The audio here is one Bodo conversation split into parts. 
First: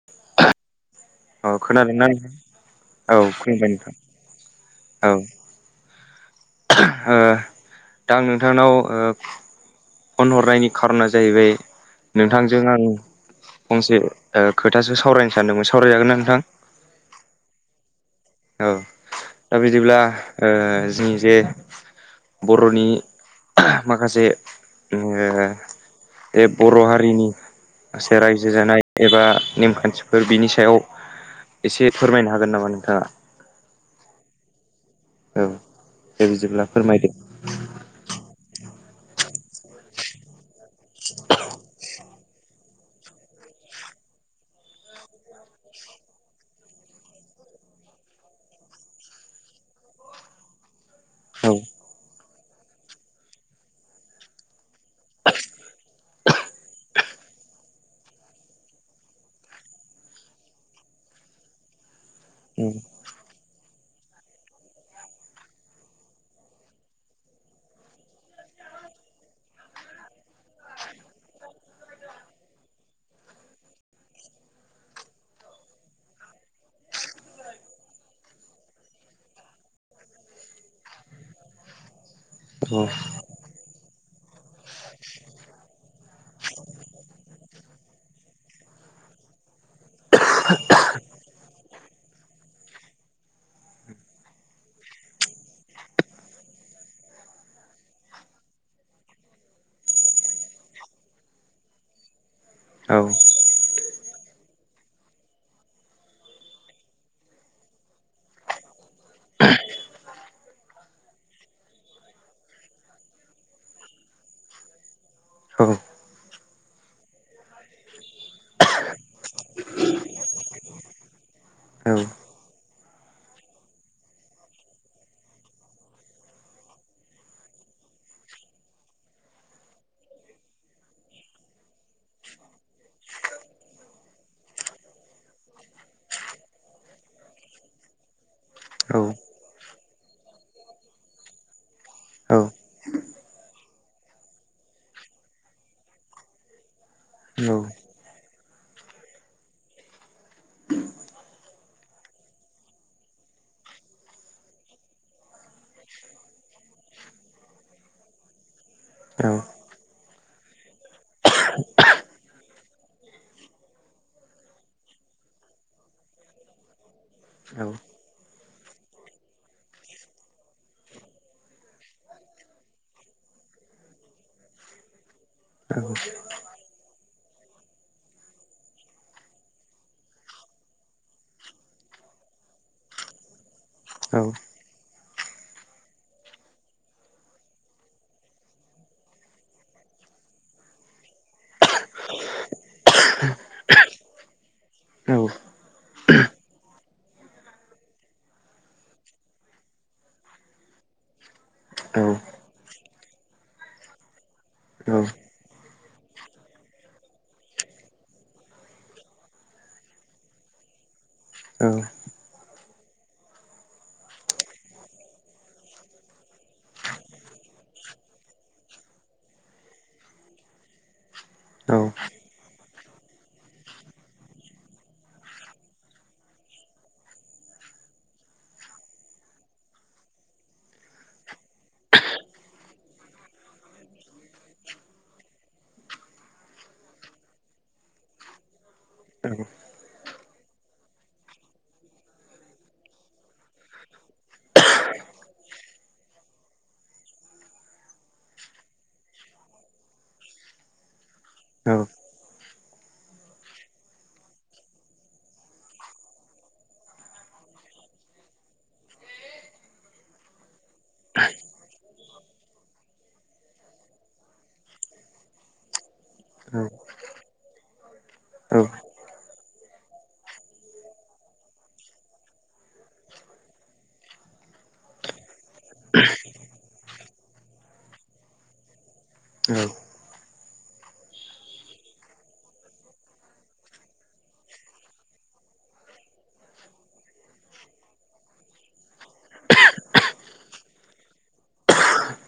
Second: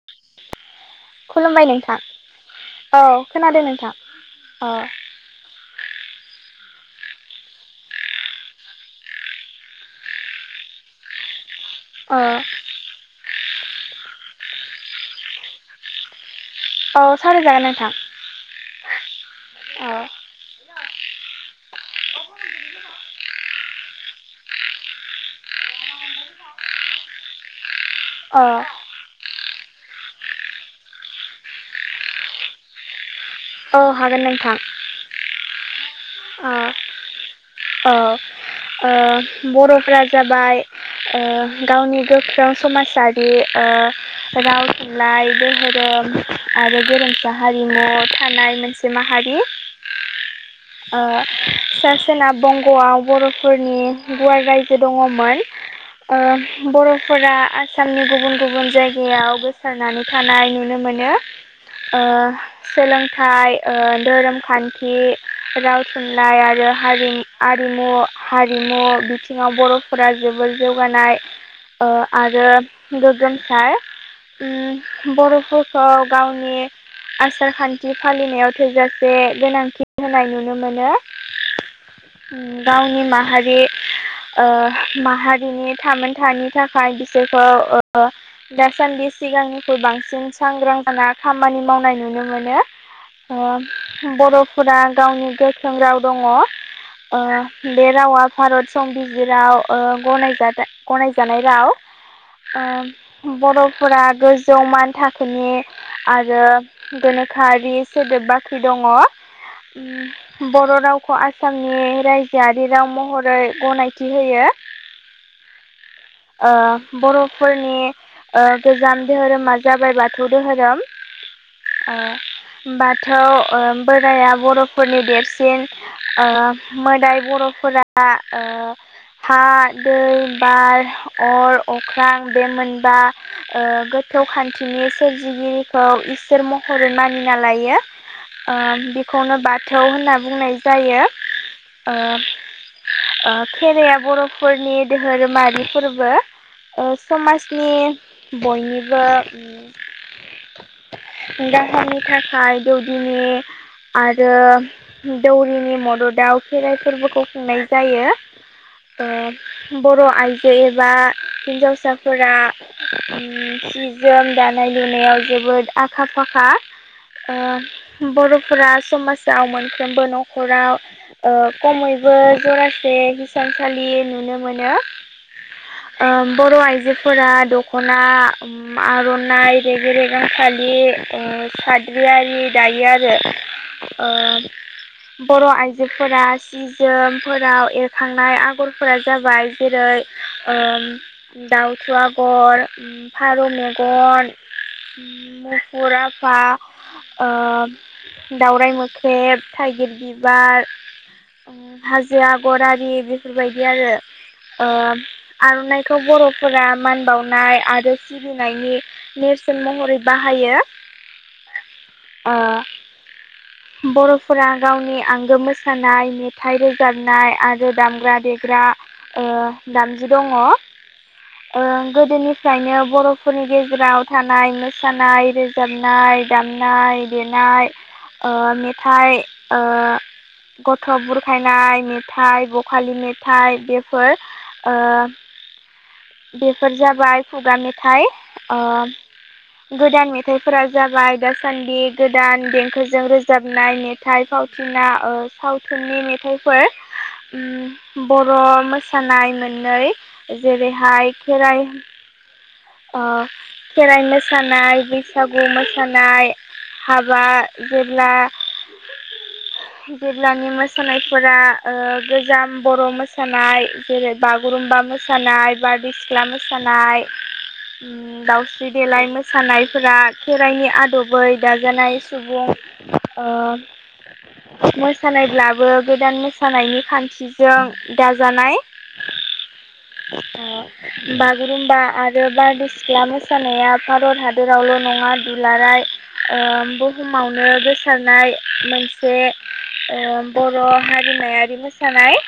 [unintelligible] औ खोनादोंना नोंथां? औ खुलुमबाय नोंथां। औ दा आं नोंथांनाव ओ फन हरनायनि खार'ना जाहैबाय औ नोंथांजों आं फंसे ओ खोथासो सावरायनो सानदोंमोन सावरायजागोन ना नोंथां? औ सावरायजागोन नोंथां। औ दा बिदिब्ला औ ओ जोंनि जे बर'नि माखासे ओ ए बर' हारिनि सासे औ रायजो जानाय एबा नेमखान्थिफोर बिनि सायाव एसे फोरमायनो हागोन नामा नोंथांङा? औ हागोन नोंथां। औ दे औ बिदिब्ला फोरमायदो औ ओ बर'फ्रा जाबाय ओ गावनि गोख्रों समाजारि ओ राव थुनलाइ दोहोरोम आरो गेरेमसा हारिमुआव थानाय मोनसे माहारि। ओ औ से सोनाब बंग'आव बर'फोरनि गुवार रायजो दंङमोन। ओ बर'फोरा आसामनि गुबुन गुबुन जायगायाव गोसारनानै थानाय नुनो मोनो। ओ सोलोंथाइ ओ धोरोम खान्थि राव थुनलाइ आरो हारिमु आरिमु हारिमु बिथिंङाव बर' फोरा जोबोर जौगानाय ओ आरो गोगोम सार उम बर'फोरखौ गावनि आसार खान्थि फालिनायाव थोजासे गोनांथि होनाय नुनो मोनो उम गावनि माहारि ओ माहारिनि थामोनथानि थाखाय बिसोरखौ ओ दासान्दि सिगांनिख्रुइ बांसिन सांग्रां जाना खामानि मावनाय नुनो मोनो। ओ बर'फोरा गावनि गोख्रों राव दंङ। ओ बे रावा भारत संबिजिराव ओ गनायजादा गनायजानाय राव। औ ओ बर'फोरा गोजौ मान थाखोनि आरो गोनोखोयारि सोदोब बाख्रि दंङ। बर' रावखौ आसामनि रायजोआरि राव महरै गनायथि होयो। औ ओ बर'फोरनि ओ गोजाम धोरोमा जाबाय बाथौ धोरोम। औ ओ बाथौ ओ बोराया बरफोरनि देरसिन ओ मोदाय बर'फोरा ओ हा दै बार अर अख्रां बे मोनबा ओ गोथौ खान्थिनि सोरजिगिरिखौ इसोर महरै मानिना लायो। ओ औ बिखौनो बाथौ होनना बुंनाय जायो ओ औ ओ खेराइाया बर'फोरनि धोरोमारि फोरबो। ओ समाजनि बयनिबो [inaudible] गाहायनि थाखाय दौदिनि आरो दौरिनि मद'दाव खेराइ फोरबोखौ खुंनाय जायो। ओ बर' आइजो एबा हिन्जावसाफोरा ओ सि जोम दानाय लुनायाव जोबोद आखा फाखा। ओ बर'फोरा समाजाव मोनफ्रोमबो नखराव ओ खमैबो जरासे हिसानसालि नुनो मोनो। औ ओ बर' आइजोफोरा दख'ना ओम आरनाइ रेगे रेगां फालि ओ सादबियारि दायो। बि आरो औ ओ बर' आइजोफोरा सि जोमफोराव एरखांनाय आगरफोरा जाबाय जेरै ओ दाउथु आगर फारौ मेगन औ मुफुर आफा ओ दावराइ मोख्रेब थाइगिर बिबार ओ औ हाजो आ गरानि बेफोरबायदि आरो ओ औ आरनाइखौ बर'फोरा मान बावनाय आरो सिबिनायनि नेरसोन महरै बाहायो। ओ बर'फोरा गावनि आंगो मोसानाय मेथाइ रोजाबनाय आरो दामग्रा देग्रा ओ दामजु दङ। औ ओं गोदोनिफ्रायनो बर'फोरनि गेजेराव थानाय मोसानाय रो दामनाय दामनाय देनाय ओ मेथाइ ओ गथ' बुरखायनाय मेथाइ बखालि मेथाइ बेफोर ओ बेफोर जाबाय खुगा मेथाइ ओ गोदान मेथाइफोरा जाबाय दासान्दि गोदान देंखोजों रोजाबनाय मेथाइ फावथिना ओ सावथुननि मेथाइफोर बर' मोसानाय मोननै जेरैहाय खेराइ ओ खेराइ मोसानाय बैसागु मोसानाय हाबा जेब्ला ए [unintelligible] जेब्लानि मोसानायफोरा ओ गोजाम बर' मोसानाय जेरै बागुरुम्बा मोसानाय बारदै सिख्ला मोसानाय ओम औ ओ दावस्रि देलाय मोसानायफोरा खेराइनि आदबै दाजानाय सुबुं ओ मोसानायब्लाबो गोदान मोसानायनि खान्थिजों दाजानाय [inaudible] अ बागरुम बा आरो बारदै सिख्ला मोसानाया भारत हादरावल' नङा दुलाराय ओ बुहुमावनो गोसारनाय मोनसे ओ बर' हारिमायारि मोसानाय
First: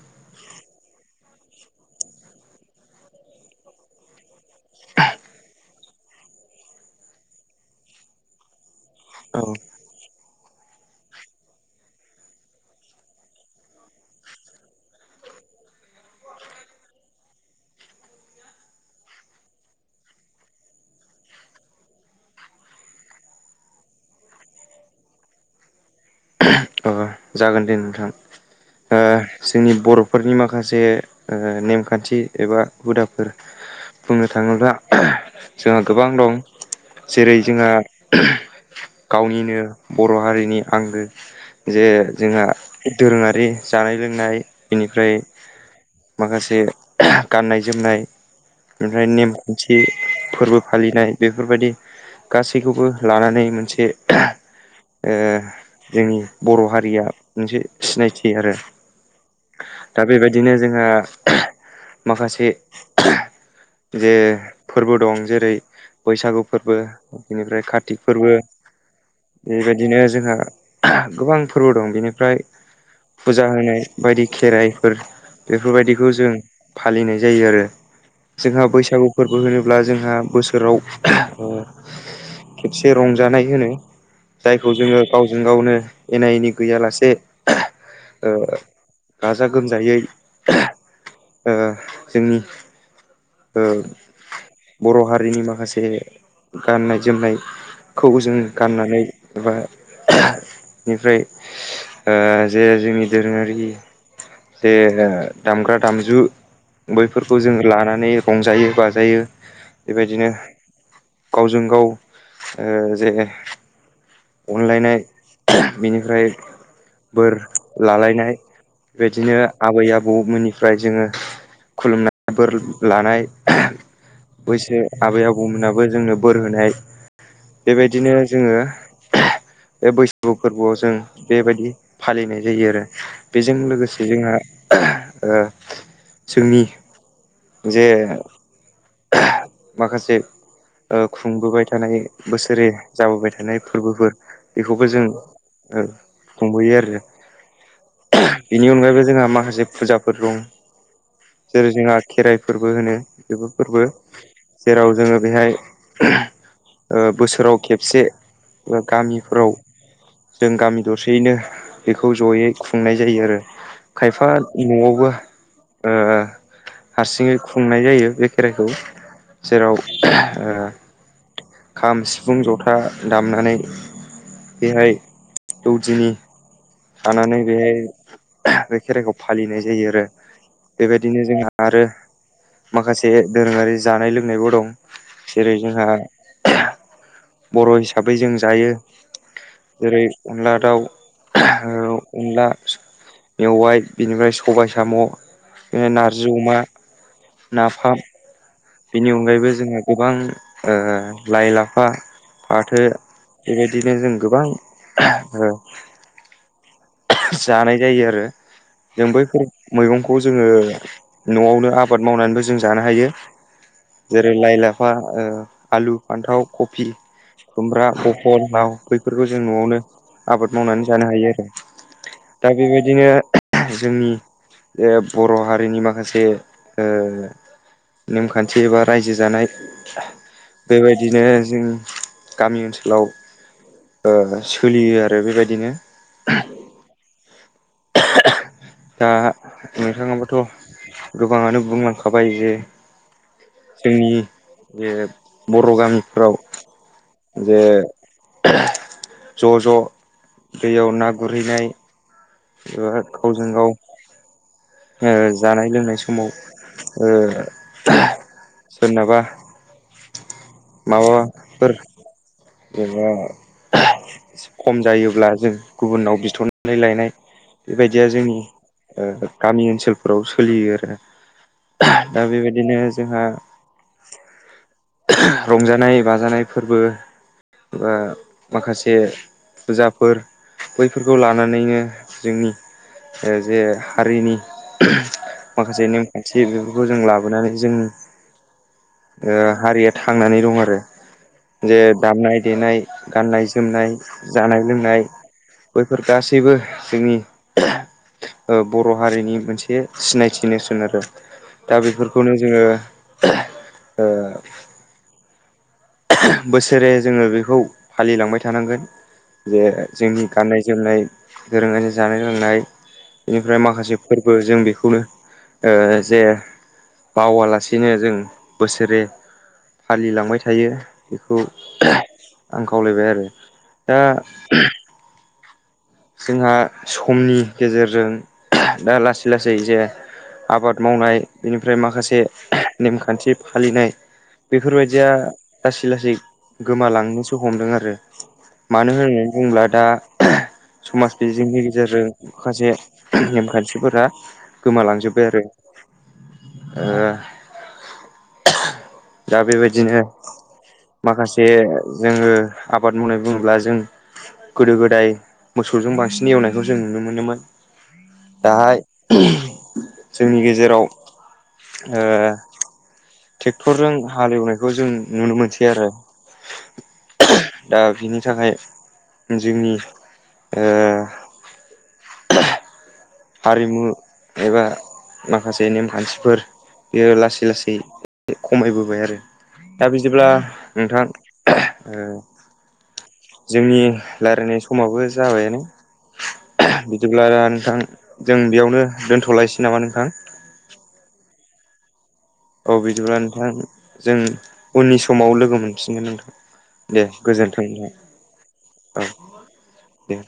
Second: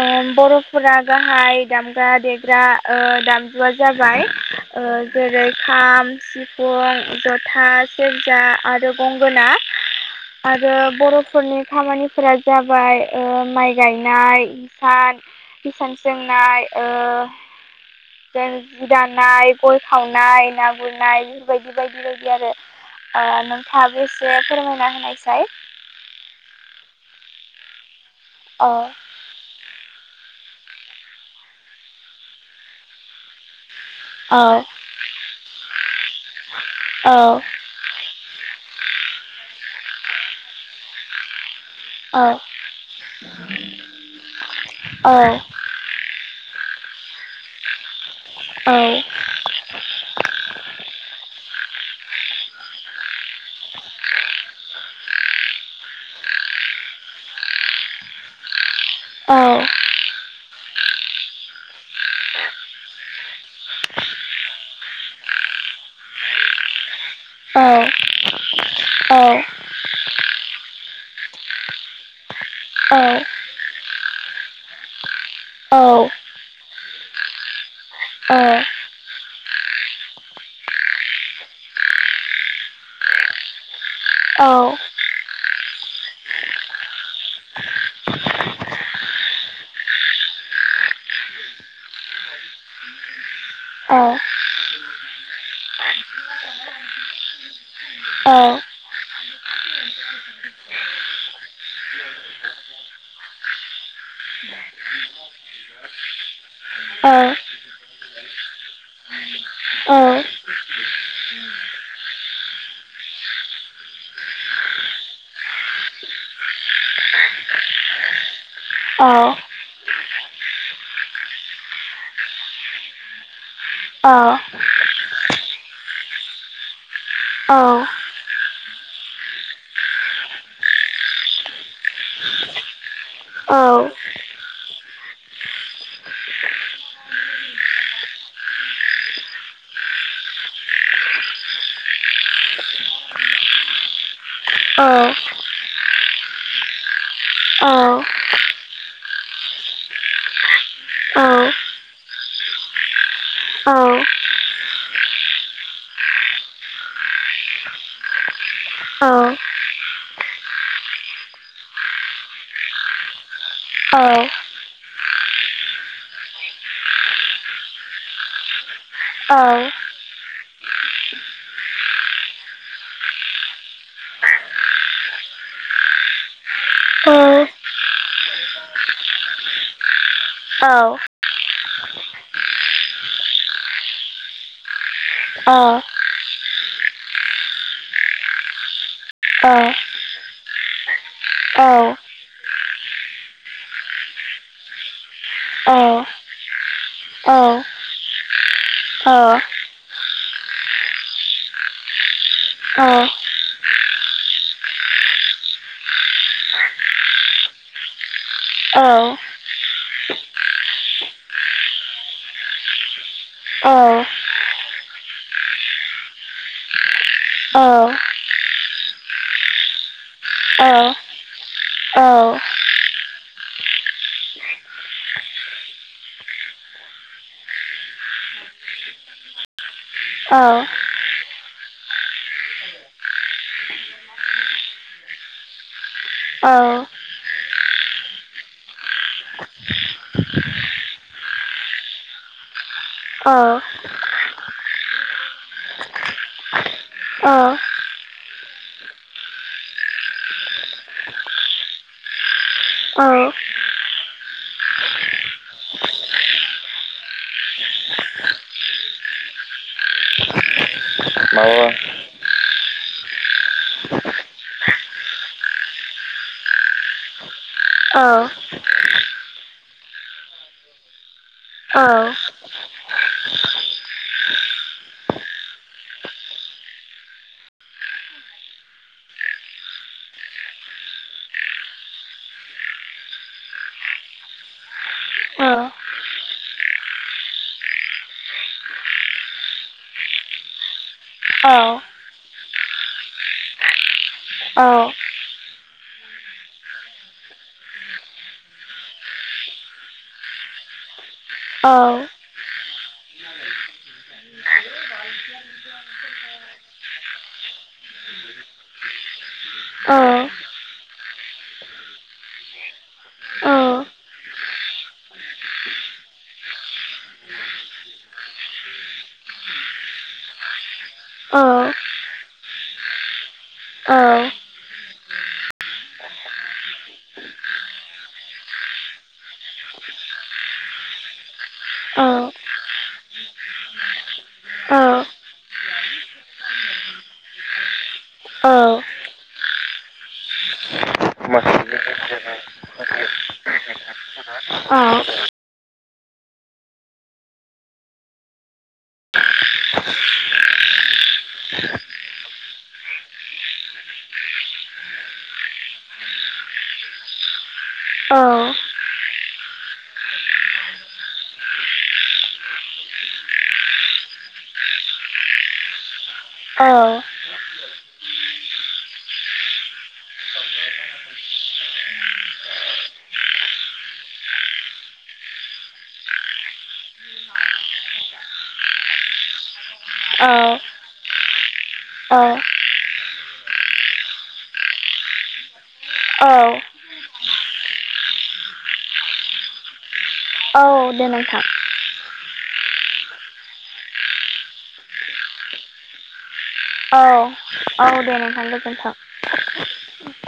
ओ बर'फोरा गाहाय दामग्रा देग्रा ओ दाम जुआ जाबाय ओ जेरै खाम सिफुं जथा सेरजा आरो गंगोना आरो बर'फोरनि खामानिफोरा जाबाय माइ गायनाय हिसान हिसान सोंनाय ओ जों जि दानाय गय सावनाय ना गुरनाय बेफोरबायदि बायदि बायदि आरो नोंथाङाबो एसे फोरमायना होनायसाय अ जागोन दे नोंथां अ जोंनि बर'फोरनि माखासे नेमखान्थि एबा हुदाफोर बुंनो औ थाङोब्ला जोंहा गोबां दं औ जेरै जोंहा गावनिनो बर' हारिनि आंगो [inaudible] जे जोंहा दोरोङारि जानाय लोंनाय औ बेनिफ्राय माखासे गाननाय जोमनाय औ बेनिफ्राय नेम मोनसे फोरबो फालिनाय बेफोरबायदि गासैखौबो लानानै मोनसे जोंनि बर' हारिया मोनसे सिनायथि आरो औ दा बेबायदिनो जोंहा माखासे जे फोरबो दं जेरै बैसागु फोरबो औ बेनिफ्राय कार्तिक फोरबो औ बेबायदिनो जोंहा गोबां फोरबो दं बेनिफ्राय औ फुजा होनाय बायदि खेराइफोर बेफोरबायदिखौ जों फालिनाय जायो आरो जोंहा बैसागु फोरबो होनोब्ला जोंहा बोसोराव खेबसे रंजानाय होनो जायखौ जोङो गावजों गावनो एना एनि गैयालासे गाजा गोमजायै जोंनि औ बर' हारिनि माखासे गाननाय जोमनायखौ जोङो गाननानै एबा बेनिफ्राय जे जोंनि दोरोङारि जे दामग्रा दामजु बैफोरखौ जोङ लानानै रंजायो बाजायो अ बेबायदिनो गावजों गाव जे अनलायनाय बेनिफ्राय बोर लालायनाय बेदिनो आबै आबौमोननिफ्राय जोङो खुलुमनाय ब लानाय बैसो आबै आबौमोनाबो जोंनो बोर होनाय बेबायदिनो जोङो बे बैसागु फोरबोआव जों बेबायदि फालिनाय जायो आरो बेजों लोगोसे जोंहा जोंनि जे माखासे खुंबोबाय थानाय बोसोरै जाबोबाय थानाय फोरबोफोर बेखौबो जों खुंबोयो आरो औ बेनि अनगायैबो जोंहा माखासे फुजाफोर दं औ जेरै जोंहा खेराइ फोरबो होनो बेबो फोरबो जेराव जोङो बेहाय बोसोराव खेबसे गामिफोराव जों गामि दसेयैनो बेखौ जयै खुंनाय जायो आरो खायफा न'आवबो हारसिङै खुंनाय जायो बे खेराइखौ जेराव खाम सिफुं जथा दामनानै बेहाय दौदिनि लानानै बेहाय बे खेराइखौ फालिनाय जायो आरो। बे बायदिनो जोंहा आरो माखासे दोरोङारि जानाय लोंनायबो दं। जेरै- जोंहा बर' हिसाबै जों जायो जेरै अनला दाउ अनला मेवाइ, बिनिफ्राय सबाय साम', नारजि अमा, नाफाम, बेनि अनगायैबो जोङो गोबां लाइ, लाफा, फाथो, बे बायदिनो जों गोबां [unintelligible] जानाय जायो आरो। जों बैफोर मैगंखौ जोङो न'आवनो आबाद मावनानैबो जों जानो हायो। जेरै- लाइ, लाफा, आलु, फान्थाव, कफि, खुमब्रा, फथल, लाव बैफोरखौ जों न'आवनो आबाद मावनानै जानो हायो आरो। दा बे बायदिनो जोंनि बर' हारिनि माखासे ओ नेमखान्थि एबा रायजो जानाय औ। बे बायदिनो जों गामि ओनसोलाव ओ सोलियो आरो बे बायदिनो औ। दा नोंथाङाबाथ' गोबाङानो बुंलांखाबाय जे अ। जोंनि बे बर' गामिफोराव जे ज' ज' दैयाव ना गुरहैनाय गावजों गाव ओ जानाय लोंनाय समाव ओ सोरनाबा माबाफोर ओ जेनेबा खम जायोब्ला जों गुबुनाव बिथ'नाय लायनाय। बे बायदिया जोंनि गामि ओनसोलफोराव सोलियो आरो। दा बे बायदिनो जोंहा रंजानाय बाजानाय फोरबो बा माखासे फुजाफोर बैफोरखौ लानानैनो जोंनि जे हारिनि माखासे नेमखान्थि बेफोरखौ जों लाबोनानै जोंनि [unintelligible] हारिया थांनानै दं आरो। जे दामनाय-देनाय, गाननाय-जोमनाय, जानाय-लोंनाय, बैफोर गासैबो जोंनि ओ बर' हारिनि मोनसे सिनायथि नेरसोन आरो दा बेफोरखौनो जोङो ओ बोसोरे जोङो बेखौ फालिलांबाय थानांगोन। जे जोंनि गाननाय-जोमनाय दोरोङारि जानाय-लोंनाय, बेनिफ्राय माखासे फोरबो जों बेखौनो जे बावालासेनो जों बोसोरै फालिलांबाय थायो। थायो। बेखौ आं खावलायबाय आरो दा जोंहा समनि गेजेरजों दा लासै लासै जे आबाद मावनाय बेनिफ्राय माखासे नेमखान्थि फालिनाय बेफोरबायदिया लासै लासै गोमालांनोसो हमदों आरो। मानो होननानै बुंङोब्ला दा समाज बिजोंनि गेजेरजों माखासे नेमखान्थिफोरा गोमालांजोब्बाय आरो ओ दा बेबायदिनो माखासे जोंङो आबाद मावनाय बुंङोब्ला जों गोदो गोदाय मोसौजों बांसिन एवनायखौ जों नुनो मोनोमोन। दा जोंनि गेजेराव ओ [unintelligible] ट्रेक्टरजों हालेवनायखौ जों नुनो मोनसै आरो। दा बिनि थाखाय जोंनि ओ हारिमु एबा माखासे नेमखान्थिफोर बियो लासै लासै एसे खमायबोबाय आरो दा औ बिदिब्ला नोंथां औ जोंनि रायज्लायनाय समाबो जाबायानो औ बिदिब्ला नोंथां जों बेयावनो दोनथ'लायसै नामा नोंथां? औ दे नोंथां औ बिदिब्ला नोंथां जों उननि समाव लोगो मोनफिनगोन नोंथां। औ दे गोजोन्थों दा औ दे नोंथां गोजोन्थों औ दे।